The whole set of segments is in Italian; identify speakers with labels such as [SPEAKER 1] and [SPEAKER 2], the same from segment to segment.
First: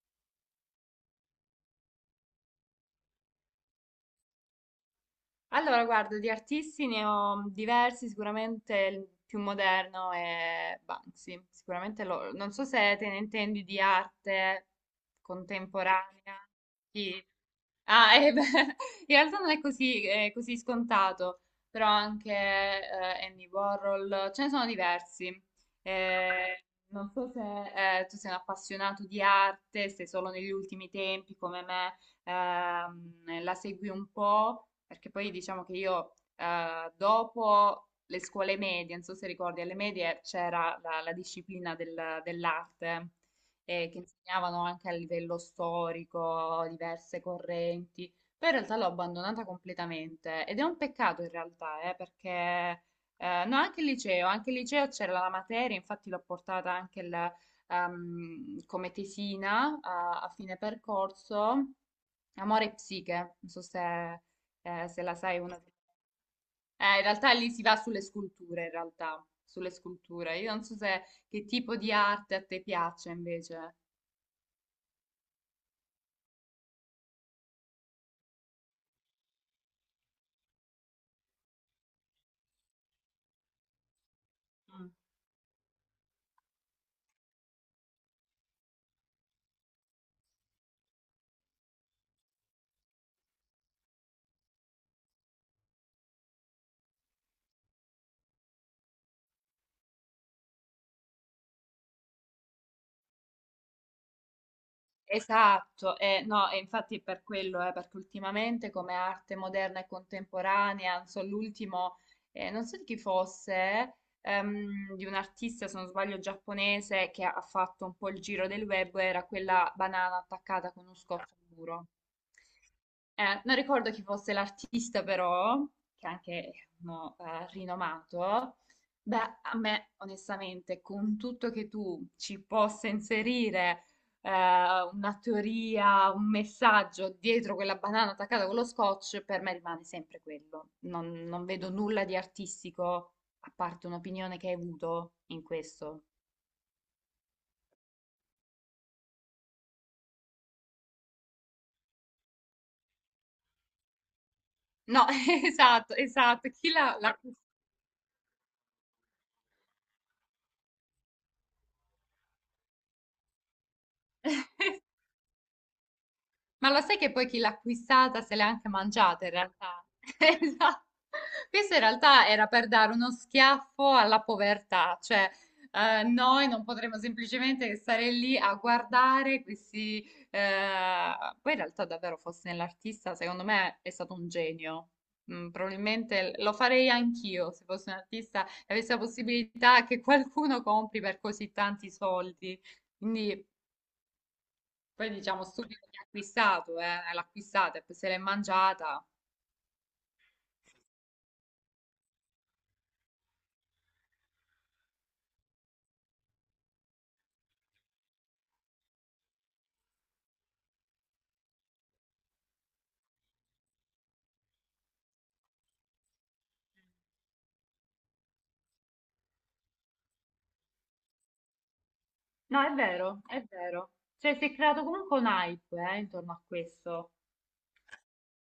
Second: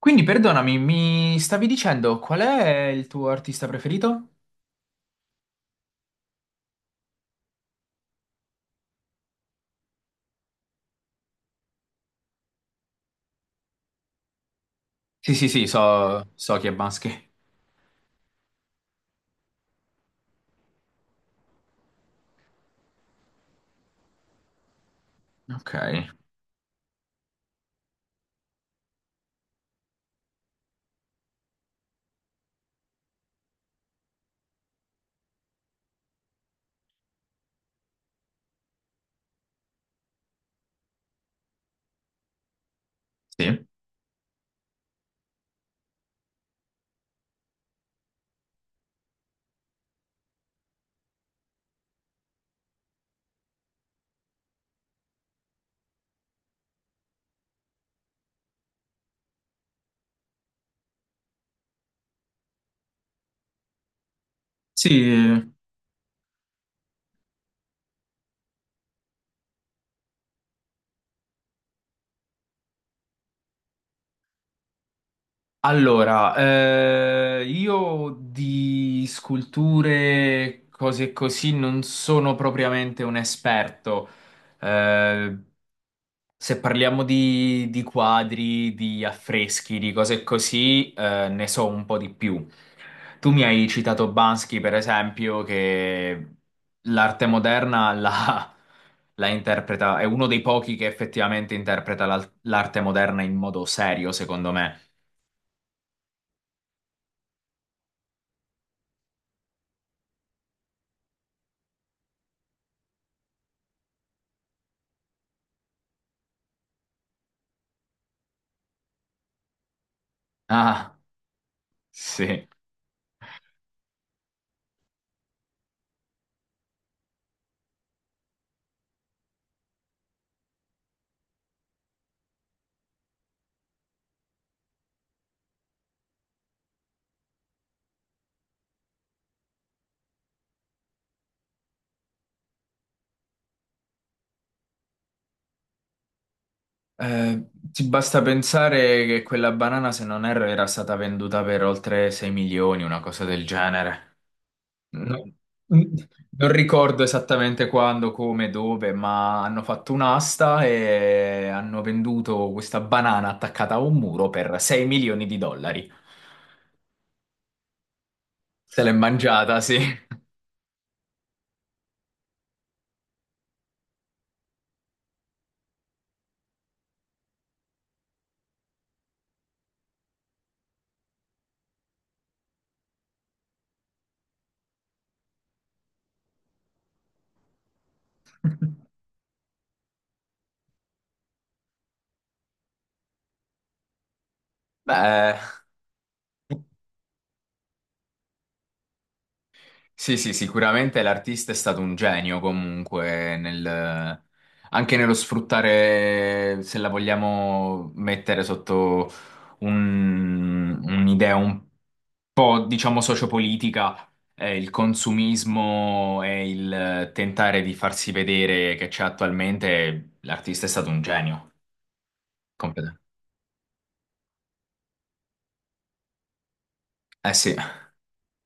[SPEAKER 1] Quindi perdonami, mi stavi dicendo qual è il tuo artista preferito?
[SPEAKER 2] Allora, guarda, di artisti ne ho diversi, sicuramente il più moderno è Banksy, sicuramente non so se te ne intendi di arte
[SPEAKER 1] Sì, sì, sì, so,
[SPEAKER 2] contemporanea.
[SPEAKER 1] so chi è Baschi.
[SPEAKER 2] Sì. Ah, beh, in realtà non è così, così scontato, però anche Andy Warhol, ce ne sono diversi.
[SPEAKER 1] Ok.
[SPEAKER 2] Eh, Non so se tu sei un appassionato di arte, se solo negli ultimi tempi come me la segui un po' perché poi diciamo che io dopo le scuole medie, non so se ricordi, alle medie c'era la disciplina dell'arte
[SPEAKER 1] Sì.
[SPEAKER 2] che insegnavano anche a livello storico diverse correnti, poi in realtà l'ho abbandonata completamente ed è un peccato in realtà, perché no, anche il liceo c'era la materia, infatti l'ho portata anche come tesina a fine percorso, Amore e psiche, non so se se la sai
[SPEAKER 1] Sì,
[SPEAKER 2] una... in realtà lì si va sulle sculture, in realtà, sulle sculture. Io non so se che tipo di arte a te piace invece.
[SPEAKER 1] io di sculture, cose così, non sono propriamente un esperto.
[SPEAKER 2] Mm.
[SPEAKER 1] Eh, Se parliamo di quadri, di affreschi, di cose così, ne so un po' di più. Tu mi hai citato Bansky, per esempio, che l'arte moderna la, la interpreta, è uno dei pochi che effettivamente interpreta l'arte moderna in modo serio, secondo me.
[SPEAKER 2] Esatto, no, e infatti è per quello, perché ultimamente come arte moderna e contemporanea, non so, l'ultimo, non so di chi fosse, di un artista, se non sbaglio, giapponese che ha fatto un po' il giro del web, era quella banana attaccata con uno
[SPEAKER 1] Ah,
[SPEAKER 2] scotch al muro.
[SPEAKER 1] sì.
[SPEAKER 2] Non ricordo chi fosse l'artista, però, che anche no, rinomato. Beh, a me, onestamente, con tutto che tu ci possa inserire eh, una teoria, un messaggio dietro quella banana attaccata con lo scotch, per me rimane sempre quello. Non, non vedo nulla di artistico, a parte un'opinione che hai avuto in questo.
[SPEAKER 1] Ti basta pensare che quella banana, se non erro, era stata venduta per oltre 6 milioni, una cosa del genere.
[SPEAKER 2] No,
[SPEAKER 1] No,
[SPEAKER 2] esatto, esatto.
[SPEAKER 1] non
[SPEAKER 2] Chi l'ha
[SPEAKER 1] ricordo
[SPEAKER 2] l'ha
[SPEAKER 1] esattamente quando, come, dove, ma hanno fatto un'asta e hanno venduto questa banana attaccata a un muro per 6 milioni di dollari.
[SPEAKER 2] Ma lo sai che poi chi l'ha acquistata se l'è anche
[SPEAKER 1] Se l'è
[SPEAKER 2] mangiata in
[SPEAKER 1] mangiata, sì.
[SPEAKER 2] realtà? Esatto. Questo in realtà era per dare uno schiaffo alla povertà, cioè noi non potremmo semplicemente stare lì a guardare questi... eh, Poi in realtà davvero fosse nell'artista, secondo me è stato un genio. Mm, probabilmente lo farei anch'io se fossi un artista e avessi la possibilità che qualcuno compri per così tanti soldi. Quindi poi
[SPEAKER 1] Beh,
[SPEAKER 2] diciamo stupido chi ha acquistato, l'ha acquistata e poi se l'è mangiata.
[SPEAKER 1] sì, sì, sicuramente l'artista è stato un genio comunque nel... anche nello sfruttare, se la vogliamo mettere sotto un'idea un po', diciamo, sociopolitica, il consumismo e il tentare di farsi vedere che c'è attualmente, l'artista è stato un genio.
[SPEAKER 2] No, è
[SPEAKER 1] Completamente.
[SPEAKER 2] vero, è vero. Cioè, si è creato comunque un hype, intorno a questo.
[SPEAKER 1] Eh sì,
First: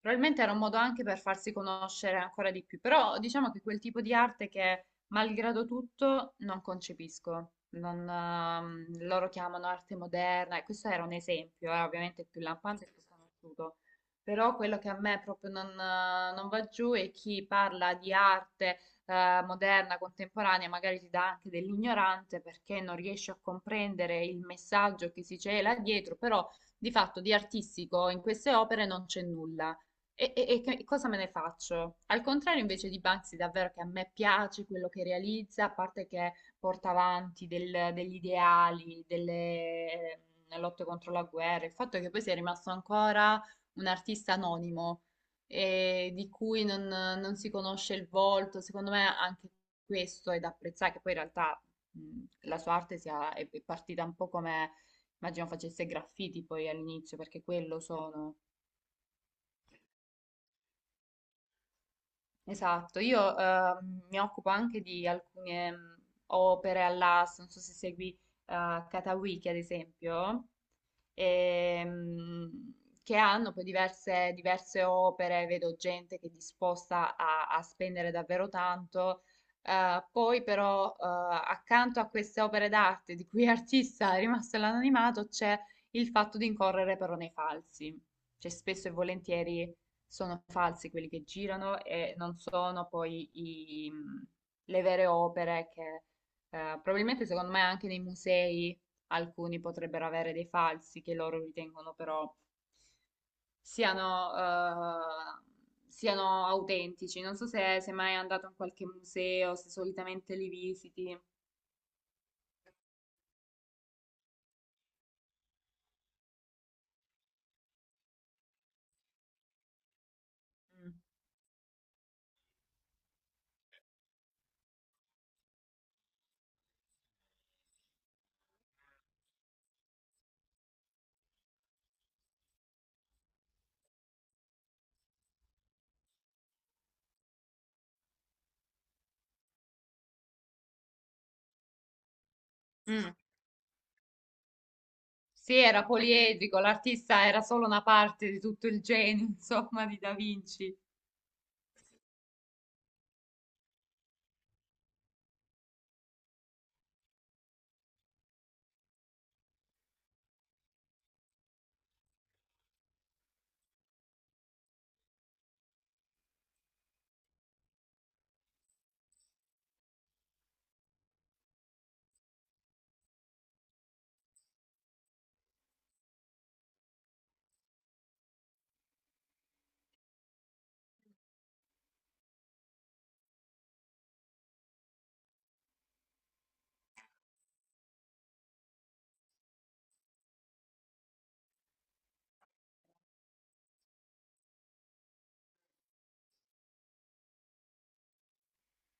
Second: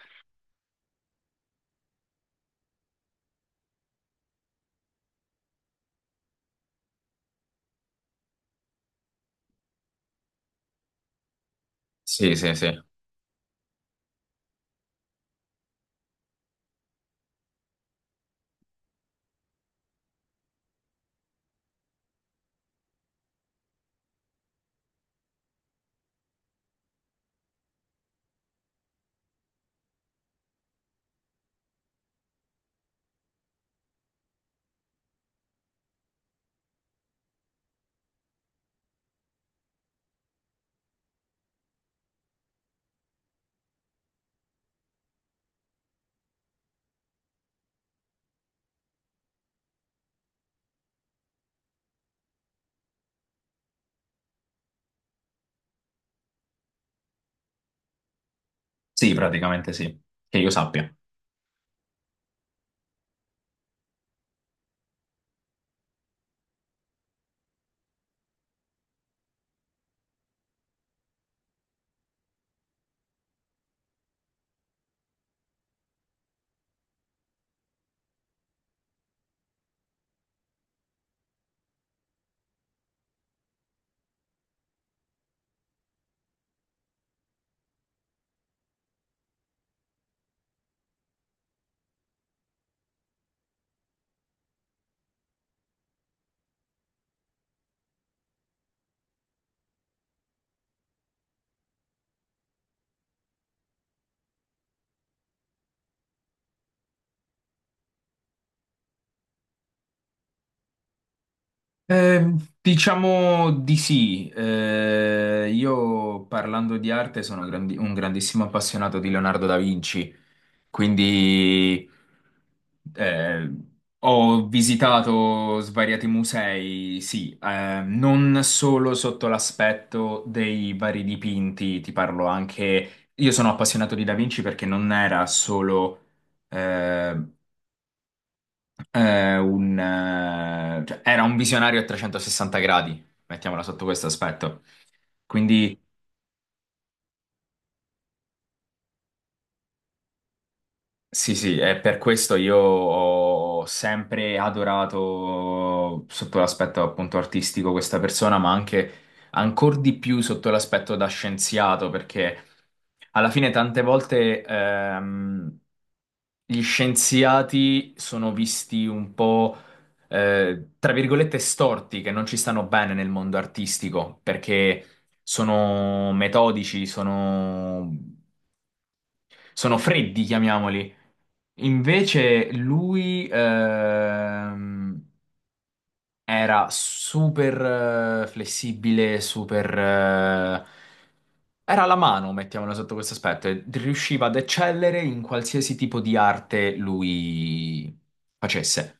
[SPEAKER 2] Probabilmente era un modo anche per farsi conoscere ancora di più, però diciamo che quel tipo di arte che, malgrado tutto, non concepisco. Non, loro chiamano arte moderna, e questo era un esempio, ovviamente il
[SPEAKER 1] sì,
[SPEAKER 2] più
[SPEAKER 1] sì, sì.
[SPEAKER 2] lampante e più conosciuto. Però quello che a me proprio non, non va giù è chi parla di arte, moderna, contemporanea, magari ti dà anche dell'ignorante perché non riesce a comprendere il messaggio che si cela dietro, però di fatto di artistico in queste opere non c'è nulla. E, e cosa me ne faccio? Al contrario invece di Banksy, davvero che a me piace quello che realizza, a parte che porta avanti degli ideali, delle lotte contro la guerra, il fatto è che poi sia rimasto ancora un artista anonimo, di cui non, non si conosce il volto, secondo me anche questo è da apprezzare, che poi in realtà la sua arte è partita un po' come, immagino facesse graffiti poi all'inizio, perché quello sono.
[SPEAKER 1] Sì, praticamente sì. Che io sappia.
[SPEAKER 2] Esatto, io mi occupo anche di alcune opere all'asta, non so se segui Katawiki ad esempio ehm, che hanno poi diverse opere, vedo gente che è disposta a spendere davvero tanto. Poi però accanto a queste opere d'arte di cui artista è rimasto l'anonimato c'è il fatto di incorrere però nei falsi, cioè spesso e volentieri sono falsi quelli che girano e non sono poi le vere opere che probabilmente secondo me anche nei musei alcuni potrebbero avere dei falsi che loro ritengono però siano, siano autentici. Non so se sei mai andato in qualche museo, se solitamente li visiti.
[SPEAKER 1] Eh, diciamo di sì. Io parlando di arte sono un grandissimo appassionato di Leonardo da Vinci,
[SPEAKER 2] Mm.
[SPEAKER 1] quindi eh, ho visitato svariati musei, sì, non solo sotto l'aspetto dei vari dipinti, ti parlo anche... Io sono appassionato di Da Vinci perché non era solo eh, cioè, era un visionario a 360 gradi,
[SPEAKER 2] Mm.
[SPEAKER 1] mettiamola sotto questo aspetto.
[SPEAKER 2] Sì,
[SPEAKER 1] Quindi
[SPEAKER 2] era poliedrico, l'artista era solo una parte di tutto il genio, insomma, di Da Vinci.
[SPEAKER 1] sì, sì, e per questo io ho sempre adorato sotto l'aspetto appunto artistico questa persona, ma anche ancora di più sotto l'aspetto da scienziato, perché alla fine tante volte gli scienziati sono visti un po' tra virgolette storti, che non ci stanno bene nel mondo artistico, perché sono metodici, sono, sono freddi, chiamiamoli. Invece lui era super flessibile, super... era la mano, mettiamola sotto questo aspetto, e riusciva ad eccellere in qualsiasi tipo di arte lui facesse.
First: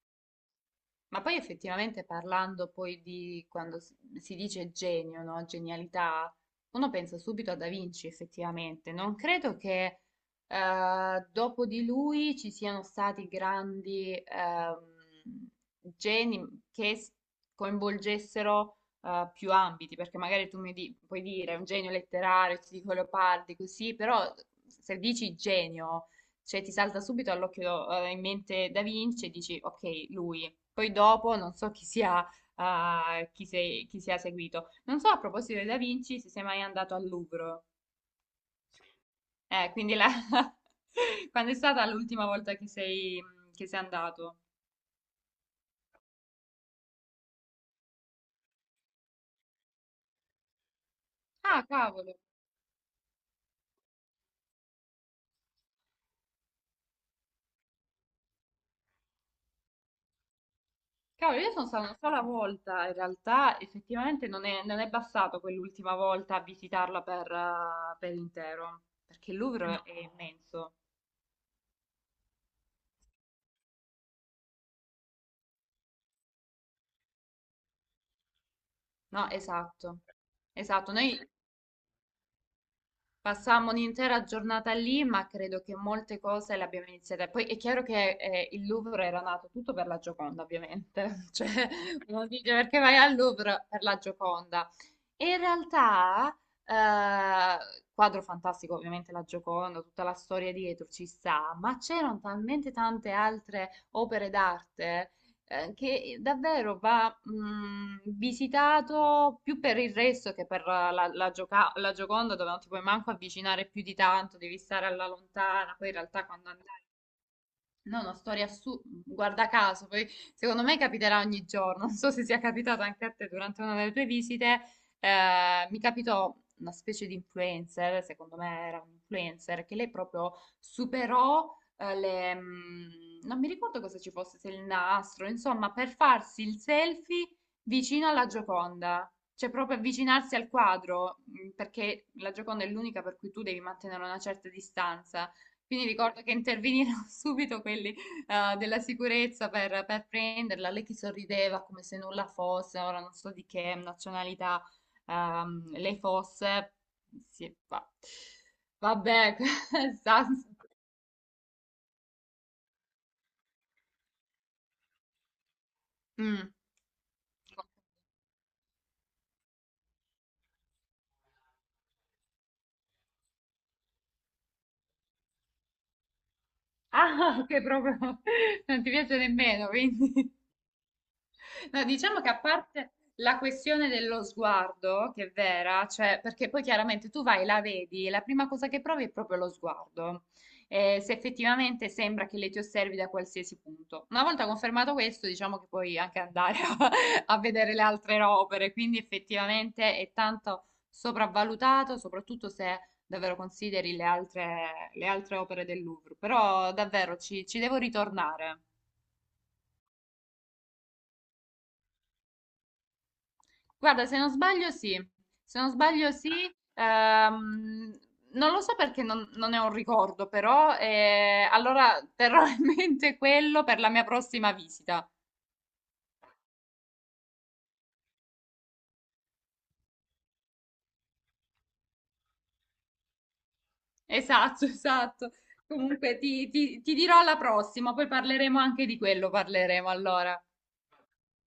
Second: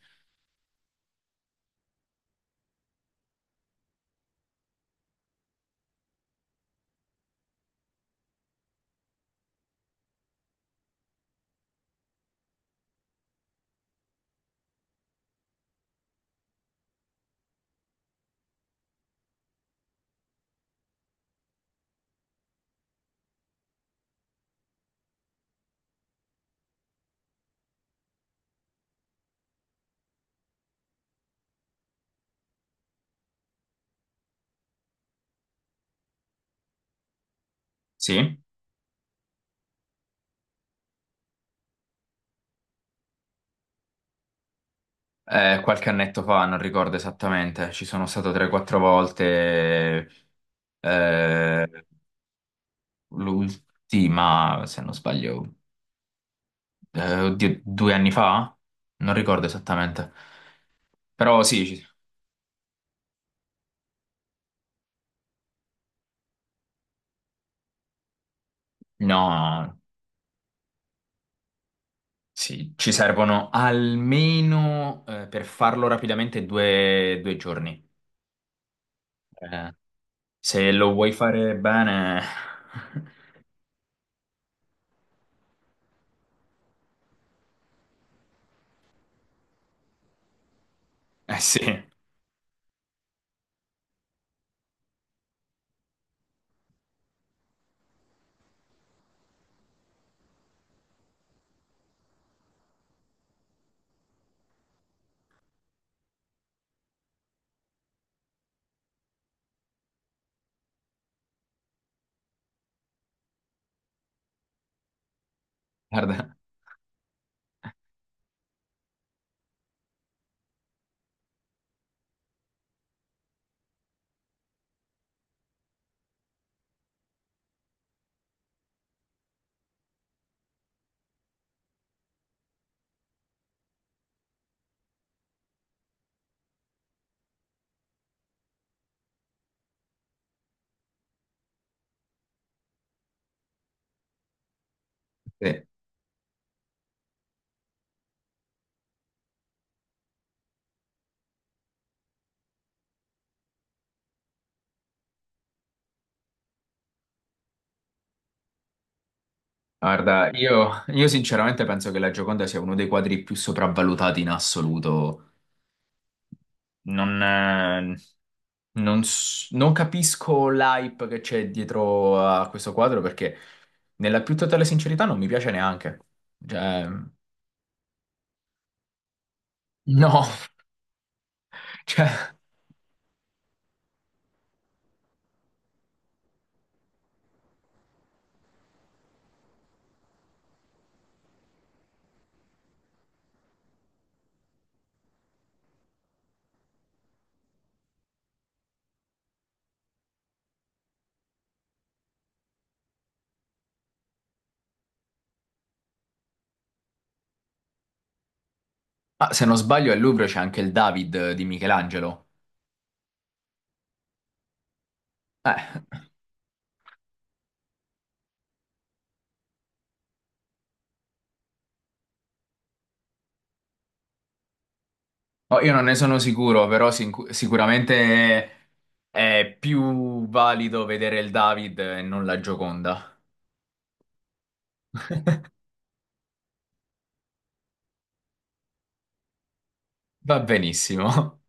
[SPEAKER 2] Ma poi effettivamente parlando poi di quando si dice genio, no? Genialità, uno pensa subito a Da Vinci effettivamente. Non credo che dopo di lui ci siano stati grandi geni che coinvolgessero più ambiti, perché magari tu puoi dire un genio letterario, ti dico Leopardi, così, però se dici genio, cioè ti salta subito all'occhio, in mente Da Vinci e dici ok, lui. Poi dopo non so chi sia, chi sia seguito. Non so a proposito di Da Vinci se sei mai andato al Louvre.
[SPEAKER 1] Sì.
[SPEAKER 2] Quindi quando è stata l'ultima volta che che sei andato?
[SPEAKER 1] Qualche annetto fa, non ricordo esattamente, ci sono stato 3-4 volte,
[SPEAKER 2] Ah,
[SPEAKER 1] eh,
[SPEAKER 2] cavolo.
[SPEAKER 1] l'ultima, se non sbaglio, eh, oddio, due anni fa? Non ricordo esattamente.
[SPEAKER 2] Cavolo,
[SPEAKER 1] Però
[SPEAKER 2] io
[SPEAKER 1] sì,
[SPEAKER 2] sono stata una sola volta, in realtà effettivamente non è, non è bastato quell'ultima volta a visitarla per intero, perché il
[SPEAKER 1] no,
[SPEAKER 2] Louvre è immenso.
[SPEAKER 1] sì, ci servono almeno per farlo rapidamente due giorni.
[SPEAKER 2] No,
[SPEAKER 1] Eh,
[SPEAKER 2] esatto.
[SPEAKER 1] se
[SPEAKER 2] Esatto,
[SPEAKER 1] lo vuoi
[SPEAKER 2] noi
[SPEAKER 1] fare bene,
[SPEAKER 2] passammo un'intera giornata lì, ma credo che molte cose le abbiamo iniziate. Poi è chiaro che il Louvre era nato tutto per la Gioconda, ovviamente.
[SPEAKER 1] eh
[SPEAKER 2] Cioè, uno dice perché vai al Louvre per la Gioconda. E in realtà, eh, quadro fantastico, ovviamente la Gioconda, tutta la storia dietro ci sta, ma c'erano talmente tante altre opere d'arte che davvero va visitato più per il resto che per la la Gioconda, dove non ti puoi manco avvicinare più di tanto, devi stare alla lontana. Poi in realtà
[SPEAKER 1] guarda,
[SPEAKER 2] quando andai no, una storia assurda, guarda caso, poi secondo me capiterà ogni giorno, non so se sia capitato anche a te durante una delle tue visite, mi capitò una specie di influencer, secondo me era un influencer, che lei proprio superò le... mm, non mi ricordo cosa ci fosse, se il nastro, insomma, per farsi il selfie vicino alla Gioconda, cioè proprio avvicinarsi al quadro, mm, perché la Gioconda è l'unica per cui tu devi mantenere una certa distanza.
[SPEAKER 1] sì.
[SPEAKER 2] Quindi ricordo che intervenirono subito quelli della sicurezza per prenderla. Lei che sorrideva come se nulla fosse, ora non so di che nazionalità lei fosse. Sì, vabbè, questa...
[SPEAKER 1] Guarda, io sinceramente penso che la Gioconda sia uno dei quadri più sopravvalutati in assoluto.
[SPEAKER 2] Mm.
[SPEAKER 1] Non. eh, Non capisco l'hype che c'è dietro a questo quadro perché, nella più totale sincerità, non mi piace neanche. Cioè,
[SPEAKER 2] Ah, che proprio non ti piace nemmeno,
[SPEAKER 1] no,
[SPEAKER 2] quindi. No,
[SPEAKER 1] cioè,
[SPEAKER 2] diciamo che a parte la questione dello sguardo, che è vera, cioè, perché poi chiaramente tu vai, la vedi, e la prima cosa che provi è proprio lo sguardo. Se effettivamente sembra che lei ti osservi da qualsiasi punto. Una volta confermato questo, diciamo che puoi anche andare a, a vedere le altre opere, quindi effettivamente è tanto sopravvalutato, soprattutto se davvero consideri le altre opere del Louvre. Però davvero ci devo ritornare.
[SPEAKER 1] ah, se non sbaglio, al Louvre c'è anche il David di Michelangelo.
[SPEAKER 2] Guarda, se non sbaglio sì, se non
[SPEAKER 1] Eh,
[SPEAKER 2] sbaglio sì, ehm, non lo so perché non, non è un ricordo, però allora terrò in mente quello per la mia prossima visita.
[SPEAKER 1] oh, io non ne sono sicuro, però sicuramente è più valido vedere il David e non la Gioconda.
[SPEAKER 2] Esatto, esatto. Comunque ti dirò alla prossima, poi parleremo anche di quello, parleremo
[SPEAKER 1] Va
[SPEAKER 2] allora.
[SPEAKER 1] benissimo.